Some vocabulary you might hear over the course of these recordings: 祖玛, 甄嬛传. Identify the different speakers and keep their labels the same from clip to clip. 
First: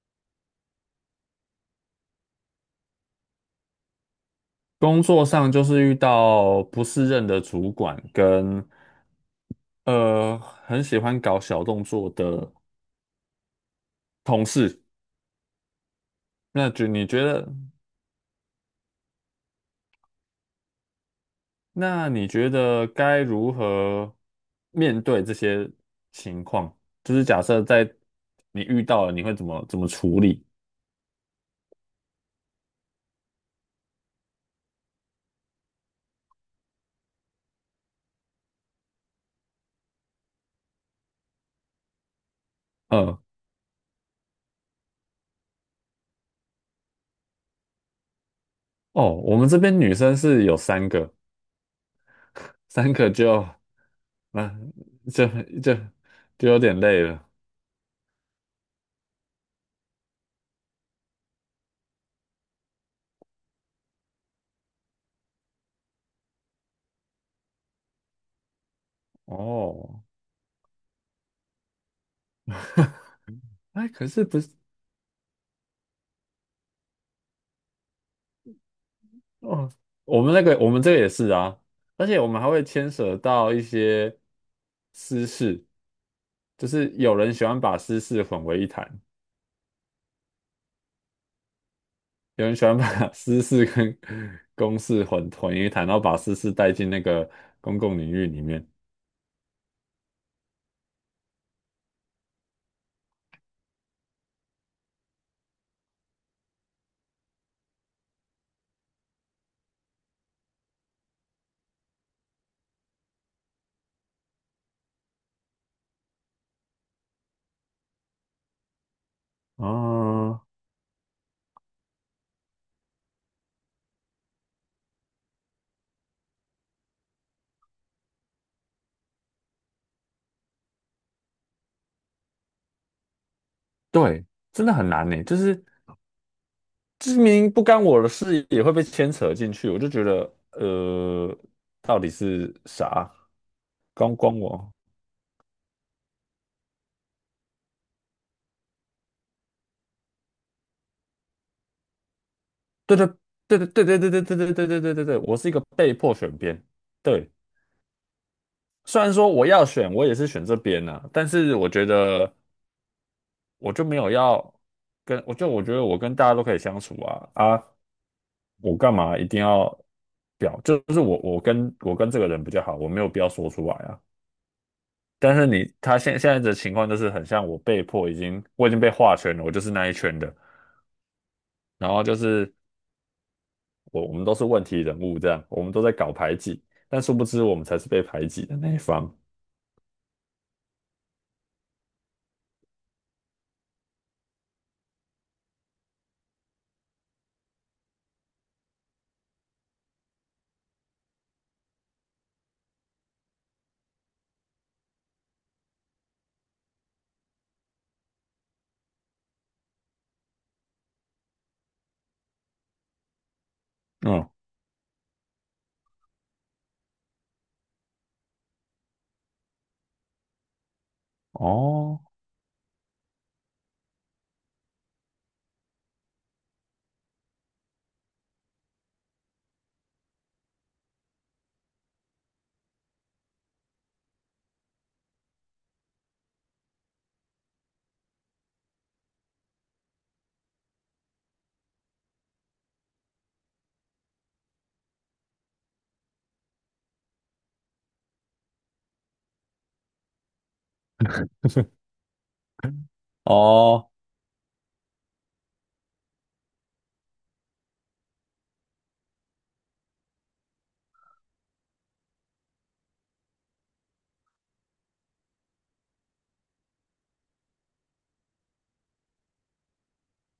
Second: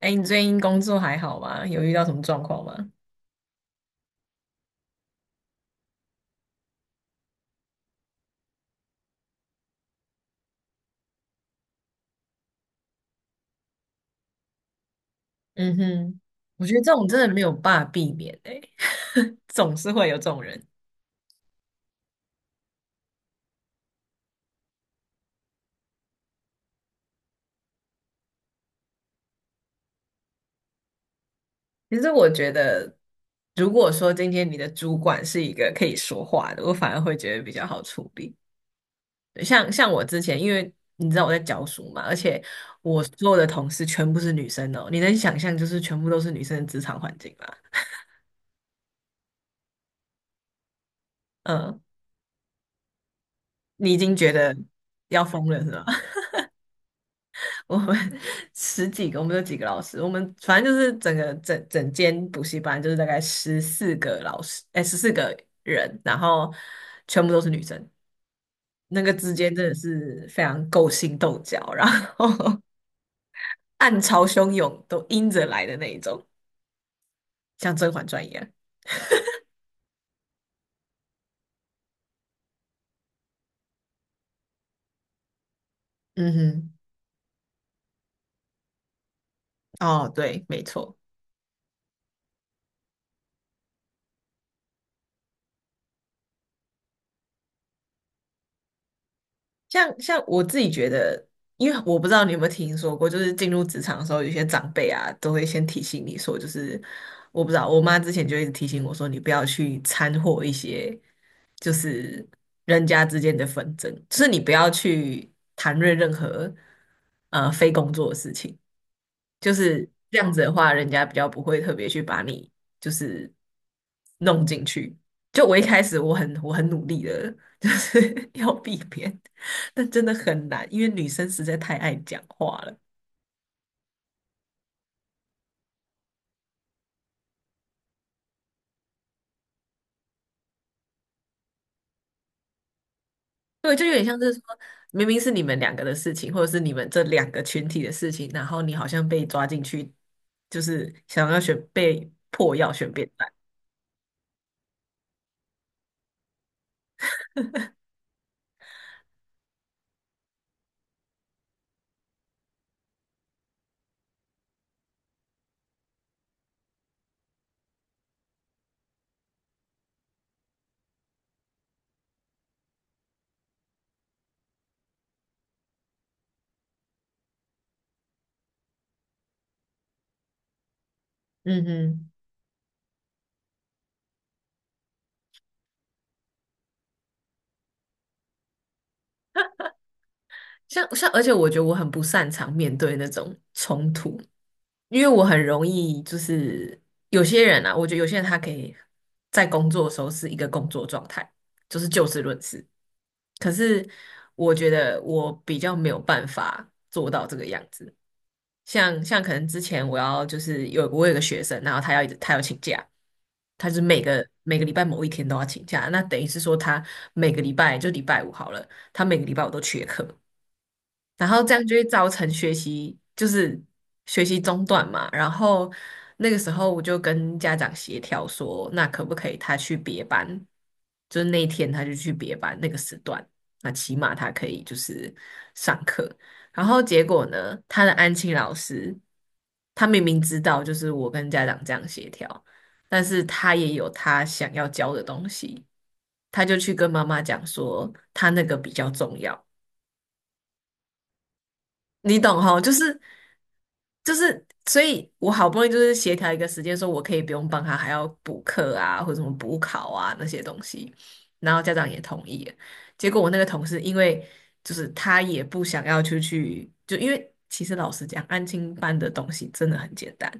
Speaker 1: 哎，你最近工作还好吗？有遇到什么状况吗？
Speaker 2: 工作上就是遇到不适任的主管跟很喜欢搞小动作的同事。
Speaker 1: 嗯哼，我
Speaker 2: 那
Speaker 1: 觉得
Speaker 2: 就
Speaker 1: 这种
Speaker 2: 你
Speaker 1: 真
Speaker 2: 觉
Speaker 1: 的没
Speaker 2: 得，
Speaker 1: 有办法避免哎，总是会有这种人。
Speaker 2: 那你觉得该如何面对这些情况？就是假设在你遇到了，你会怎么处理？
Speaker 1: 其实我觉得，如果说今天你的主管是一个可以说话的，我反而会觉得比较好处理。对，像我之前，因为你知道我在教书嘛，而且我
Speaker 2: 嗯。
Speaker 1: 所有的同事全部是女生哦，你能想象就是全部都是女生的职场环境吗？
Speaker 2: 哦，我们这边女生是有三个，
Speaker 1: 嗯，
Speaker 2: 三个就
Speaker 1: 你已经觉
Speaker 2: 那、
Speaker 1: 得要
Speaker 2: 就
Speaker 1: 疯了是
Speaker 2: 就
Speaker 1: 吧？
Speaker 2: 就有点累了。
Speaker 1: 我们 十几个，我们有几个老师，我们反正就是整个整整间补习班就是大概十四个老师，哎，十四个人，然后全部都是女生，那个之间真的
Speaker 2: 哦，
Speaker 1: 是非常勾心斗角，然后
Speaker 2: 哎，
Speaker 1: 暗
Speaker 2: 可
Speaker 1: 潮
Speaker 2: 是不是。
Speaker 1: 汹涌，都阴着来的那一种，像《甄嬛传》一样。
Speaker 2: 哦，我们那个我们这个也是啊，而且我们还会牵扯到一些私事，就
Speaker 1: 嗯
Speaker 2: 是有人喜欢把私事混为一谈，
Speaker 1: 哼，哦，对，没错。
Speaker 2: 有人喜欢把 私事跟公事混为一谈，然后把私事带进那个公共领域里面。
Speaker 1: 像我自己觉得，因为我不知道你有没有听说过，就是进入职场的时候，有些长辈啊都会先提醒你说，就是我不知道，我妈之前就一直提醒我说，你不要去掺和一些就是人家之间的纷争，就是你不要去谈论任何非工作的事情。就是这样子
Speaker 2: 啊，
Speaker 1: 的话，人家比较不会特别去把你就是弄进去。就我一开始我很努力的，就是 要避免，但真的很难，因为女生实在太爱讲话了。
Speaker 2: 对，真的很难呢，就是知名不干我的事也会被牵扯进去，我就觉得，到底是啥？
Speaker 1: 对，就有点
Speaker 2: 光
Speaker 1: 像是
Speaker 2: 光
Speaker 1: 说，
Speaker 2: 我。
Speaker 1: 明明是你们两个的事情，或者是你们这两个群体的事情，然后你好像被抓进去，就是想要选被迫要选
Speaker 2: 对对
Speaker 1: 边站。
Speaker 2: 对对对，我是一个被迫选边。对，虽然说我要选，我也是选这边呐、但是我觉得我就没有要跟，我觉得我跟大家都可以相处啊啊，我干嘛一定要表？就是我跟这个人比较好，我没有必要说出来啊。但是你他现在的情况就是很像我被迫我已经被划圈了，我就是那一圈的，
Speaker 1: 嗯
Speaker 2: 然后
Speaker 1: 嗯，
Speaker 2: 就是我们都是问题人物，这样我们都在搞排挤，但殊不知我们才是被排挤的那一方。
Speaker 1: 像，而且我觉得我很不擅长面对那种冲突，因为我很容易就是有些人啊，我觉得有些人他可以在工作的时候是一个工作状态，就是就事论事。可是我觉得我比较没有办法做到这个样子。像可能之前我要就是有我有个学生，然后他要一直请假，他是每个
Speaker 2: 嗯。
Speaker 1: 每个礼拜某一天都要请假，那等于是说他每个礼拜就礼拜五好了，他每个礼拜我都缺课，然后这样就会
Speaker 2: 哦。
Speaker 1: 造成学习中断嘛。然后那个时候我就跟家长协调说，那可不可以他去别班？就是那一天他就去别班那个时段，那起码他可以就是上课。然后结果呢，他的安亲老师，他明明知道就是我跟家长这样协调，但是他也有他想要教的东西，他就去跟妈妈讲说他那个比较重要。你懂哈，就是
Speaker 2: 哦。
Speaker 1: 就是，所以我好不容易就是协调一个时间，说我可以不用帮他，还要补课啊，或者什么补考啊那些东西，然后家长也同意了。结果我那个同事，因为就是他也不想要出去，就因为其实老实讲，安亲班的东西真的很简单，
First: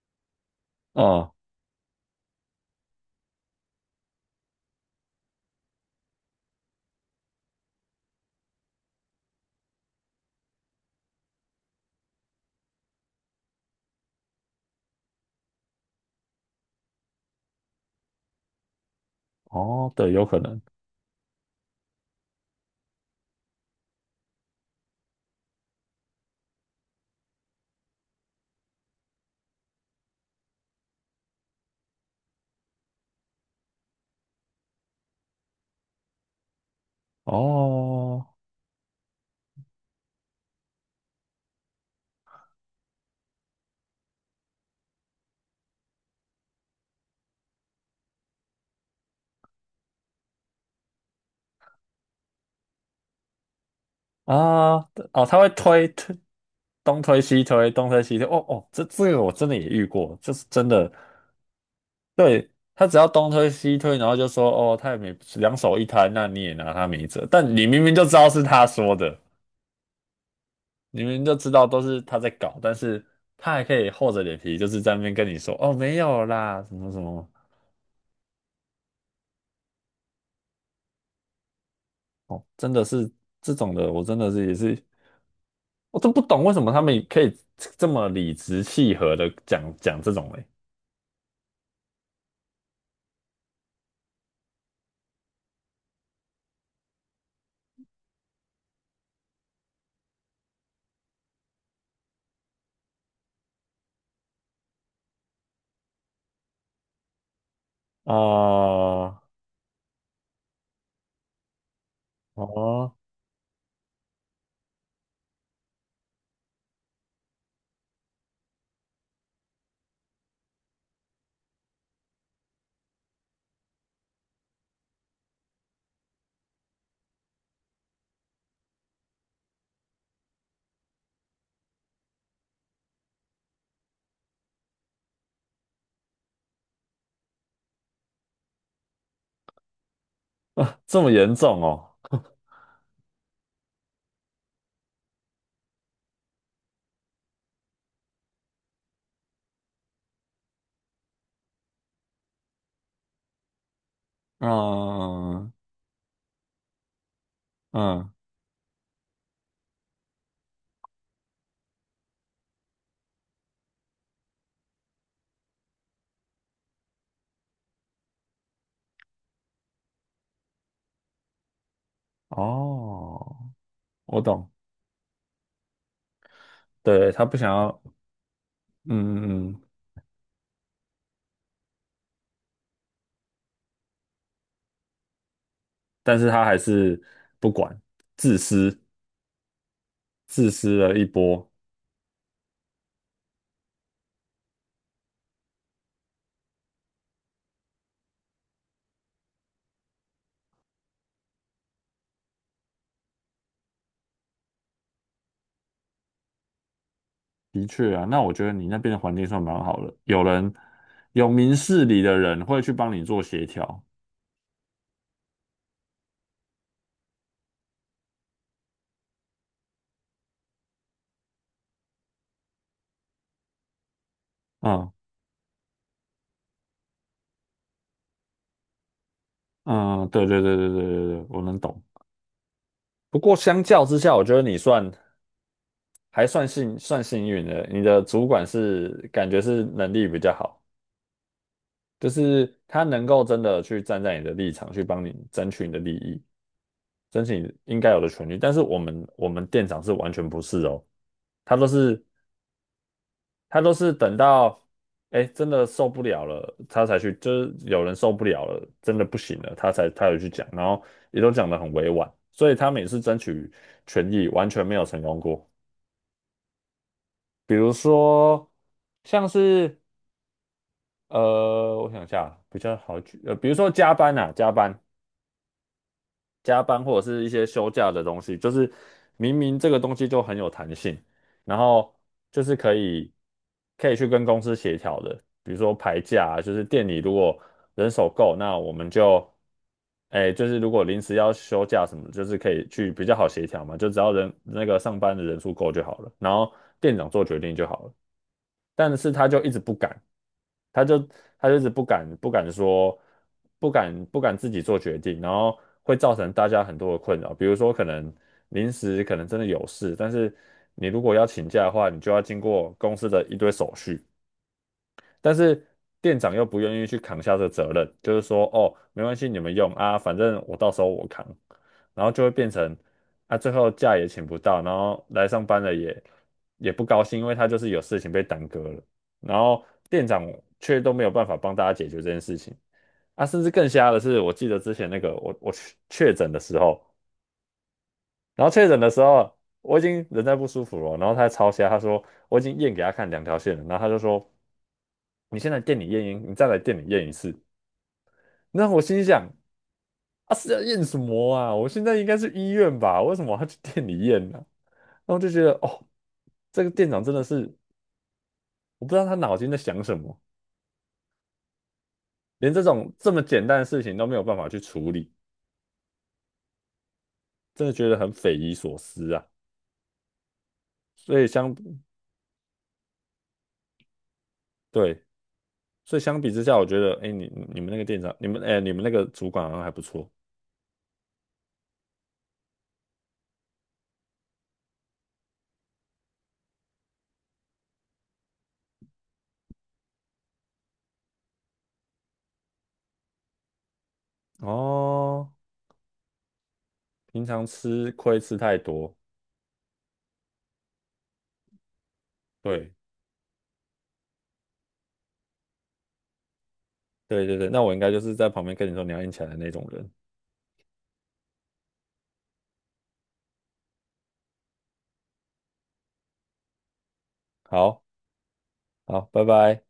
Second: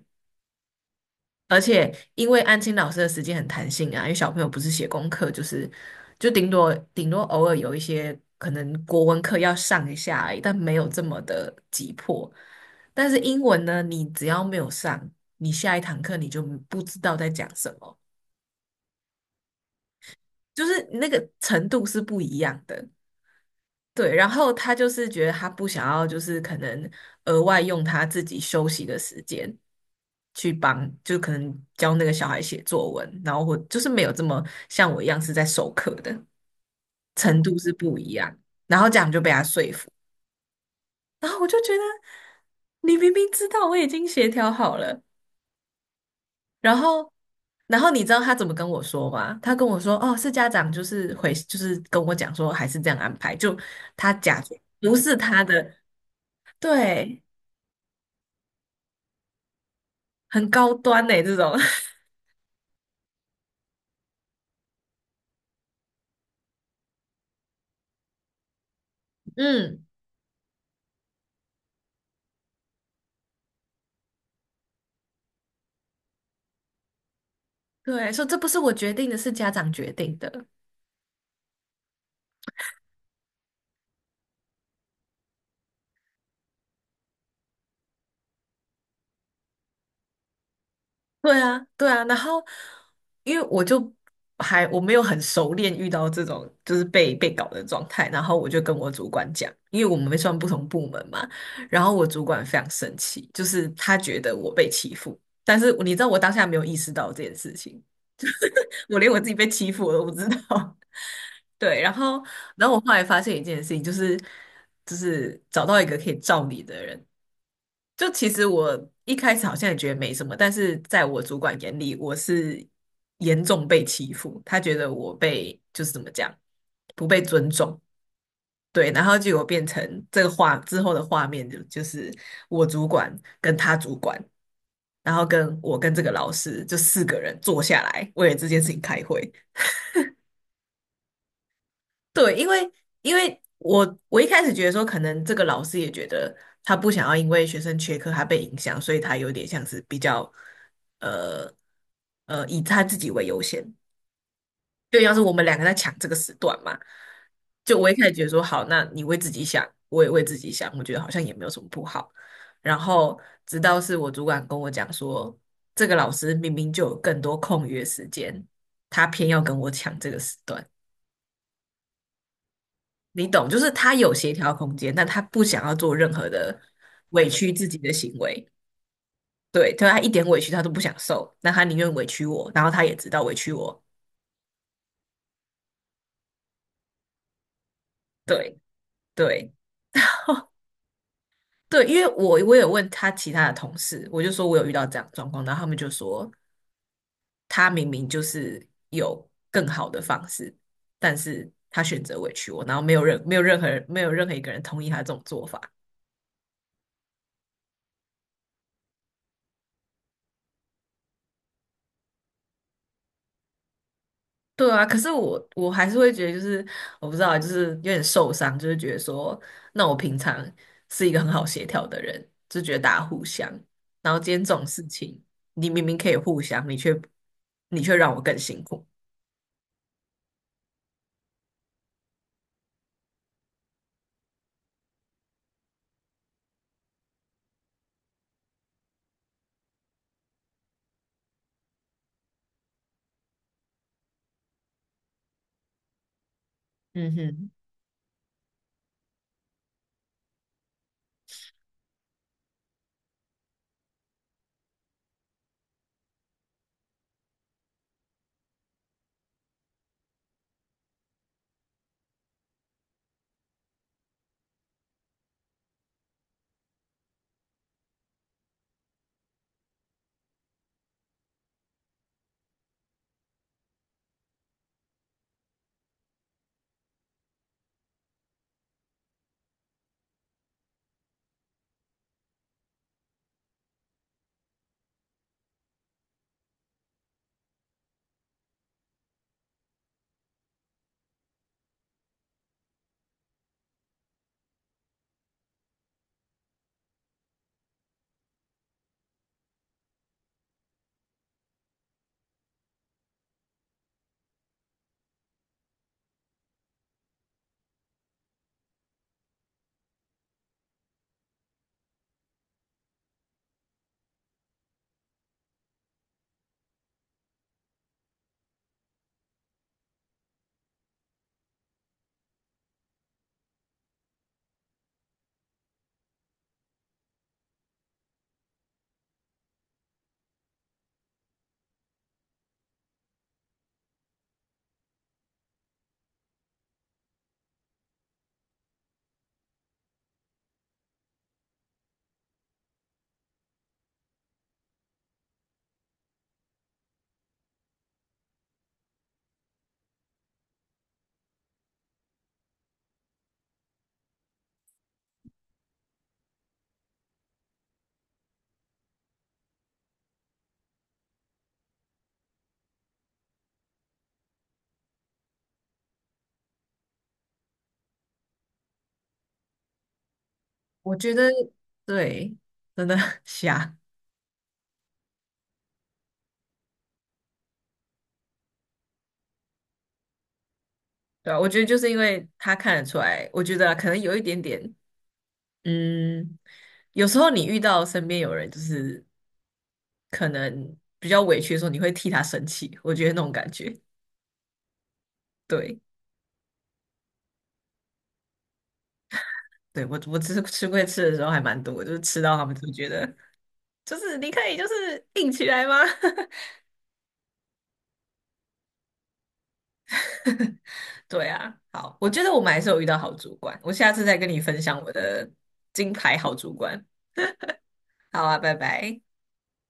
Speaker 2: 嗯。
Speaker 1: 而且因为安亲老师的时间很弹性啊，因为小朋友不是写功课，就是就顶多偶尔有一些可能国文课要上一下而已，但没有这么的急迫。但是英文呢，你只要没有上，你下一堂课你就不知道在讲什么，
Speaker 2: 哦，对，有可能。
Speaker 1: 就是那个程度是不一样的。对，然后他就是觉得他不想要，就是可能额外用他自己休息的时间去帮，就可能教那个小孩写作文，然后或就是没有这么像我一样是在授课的程度是不一
Speaker 2: 哦。
Speaker 1: 样，然后这样就被他说服，然后我就觉得你明明知道我已经协调好了，然后你知道他怎么跟我说吗？他跟我说哦，是家长就是回就是跟我讲说还是这样安排，就他假装
Speaker 2: 啊。
Speaker 1: 不是
Speaker 2: 哦，他
Speaker 1: 他
Speaker 2: 会
Speaker 1: 的。
Speaker 2: 推，东推
Speaker 1: 对，
Speaker 2: 西推，东推西推。哦哦，这个我真的也遇过，就是
Speaker 1: 很
Speaker 2: 真
Speaker 1: 高
Speaker 2: 的。
Speaker 1: 端呢、这种，
Speaker 2: 对，他只要东推西推，然后就说哦，他也没两手一摊，那你也拿他没辙。但你明明就知道是他说的，
Speaker 1: 嗯，
Speaker 2: 明明就知道都是他在搞，但是他还可以厚着脸皮，就是在那边跟你说哦没有啦，什么什么。
Speaker 1: 对，说这不是我决定的，是家长决定的，
Speaker 2: 哦，真的是这种的，我真的是也是，我都不懂为什么他们可以这么理直气和的讲这种嘞。
Speaker 1: 对啊，对啊，然后因为我就我没有很熟练遇到这种就是被搞的状态，然后我就跟我主管讲，因为我们算不同部门嘛，然后我主管非常生气，就是他觉得我被欺负，但是你知道我当下没有意识到这件事情，我连我
Speaker 2: 哦
Speaker 1: 自己被欺负我都不知道。对，然后，然后我后
Speaker 2: 哦，
Speaker 1: 来发现一件事情，就是找到一个可以罩你的人，就其实我一开始好像也觉得没什么，但是在我主管眼里，我是严重被欺负，他觉得我被就是怎么讲，不被尊重。对，然后结果变成这个画之后的画面就是我主管跟他主管，然后跟我跟这个老师就四个人坐下来为了这件事情开会。
Speaker 2: 这么严重哦。
Speaker 1: 对，因为我一开始觉得说，可能这个老师也觉得他不想要因为学生缺课他被影响，所以他有点像是比较呃以他自己为优先，就要是我们
Speaker 2: 嗯
Speaker 1: 两个在抢这个时段嘛。就我一开
Speaker 2: 嗯。
Speaker 1: 始觉得说，好，那你为自己想，我也为自己想，我觉得好像也没有什么不好。然后直到是我主管跟我讲说，这个老师明明就有更多空余的时间，他偏要跟我抢这个时段。你懂，
Speaker 2: 哦，
Speaker 1: 就是他有
Speaker 2: 我
Speaker 1: 协
Speaker 2: 懂。
Speaker 1: 调空间，但他不想要做任何的
Speaker 2: 对，他
Speaker 1: 委
Speaker 2: 不想
Speaker 1: 屈自己
Speaker 2: 要。
Speaker 1: 的行为。
Speaker 2: 嗯嗯嗯。
Speaker 1: 对，对他一点委屈他都不想受，那他宁愿委屈我，然后他也知道委屈我。
Speaker 2: 但是他还是不管，自
Speaker 1: 对，
Speaker 2: 私
Speaker 1: 对，
Speaker 2: 自私了一波。
Speaker 1: 对，因为我有问他其他的同事，我就说我有遇到这样的状况，然后他们就说他明明就是有更好的方式，但是他选择委屈我，然后没有任何人没有任何一个人同意他这种做法。
Speaker 2: 的确啊，那我觉得你那边的环境算蛮好的，有明事理的人会去帮你做协调。
Speaker 1: 对啊，可是我还是会觉得，就是我不知道，就是有点受伤，就是觉得说，那我平常是一个很好协调的人，就觉得大家互相，然后今天这种事
Speaker 2: 嗯
Speaker 1: 情，你明明可以互相，你却让我更辛苦。
Speaker 2: 嗯，对对对，我能懂。不过相较之下，我觉得你算还算算幸运的，你的主管是感觉是能力比较好，就是他能够真的去站在你的立场去帮你争取你的利益，
Speaker 1: 嗯
Speaker 2: 争取
Speaker 1: 哼，
Speaker 2: 你应该有的权利。但是我们店长是完全不是哦，他都是他都是等到，哎，真的受不了了，他才去，就是有人受不了了，真的不行了，他有去讲，然后也都讲得很委婉，所以他每次争取权益完全没有成功过。比如说，像是，我想一下，比较好举，比如说加班啊，加班或者是一些休假的东西，就是明明这个东西就很有弹性，然后就是可以去跟公司协调的，比如说排假啊就是店里如果人手够，那我们就，哎，就是如果临时要休假什么，就是可以去比较好协调嘛，就只要人那个上班的人数够就好了，然后店长做决定就好了，但是他就一直不敢。他就他就是不敢说，不敢自己做决定，然后会造成大家很多的困扰。比如说，可能临时可能真的有事，但是你如果要请假的话，你就要经过公司的一堆手续，但是店长又不愿意去扛下这个责任，就是说哦，没关系，你们用啊，反正我到时候我扛，然后就会变成啊，最后假也请不到，然后来上班了也不高兴，因为他就是有事情被耽搁了，然后店长却都没有办法帮大家解决这件事情啊，甚至更瞎的是，我记得之前那个我确诊的时候，然后确诊的时候。我已经人在不舒服了，然后他还超瞎，他说我已经验给他看两条线了，然后他就说你先来店里验阴，你再来店里验一次。”那我心想：“啊，是要验什么啊？我现在应该是医院吧？为什么我要去店里验呢、然后就觉得哦，这个店长真的是，我不知道他脑筋在想什么，连这种这么简单的事情都没有办法去处理，真的觉得很匪夷所思啊。
Speaker 1: 我觉
Speaker 2: 所以
Speaker 1: 得
Speaker 2: 相，
Speaker 1: 对，真的 瞎，
Speaker 2: 对，所以相比之下，我觉得，哎，你们那个店长，哎，你们那个主管好像还不错
Speaker 1: 对啊，我觉得就是因为他看得出来，我觉得啊可能有一点点，嗯，有时候你遇到身边有人就是可能比较委屈的时候，你会替他生气，我觉得那种感觉。
Speaker 2: 哦。
Speaker 1: 对，
Speaker 2: 平常吃亏吃太多，
Speaker 1: 对，我我吃吃龟吃的时候还蛮多就是吃到他们就
Speaker 2: 对，
Speaker 1: 觉得，就是你可以就是硬起来吗？
Speaker 2: 对，那我应该就是在旁边跟你说你要硬起来的那种人。
Speaker 1: 对啊，好，我觉得我们还是有遇到好主管，我下次再跟你分享我的金牌好主管。
Speaker 2: 好。
Speaker 1: 好啊，拜拜。
Speaker 2: 好，拜拜。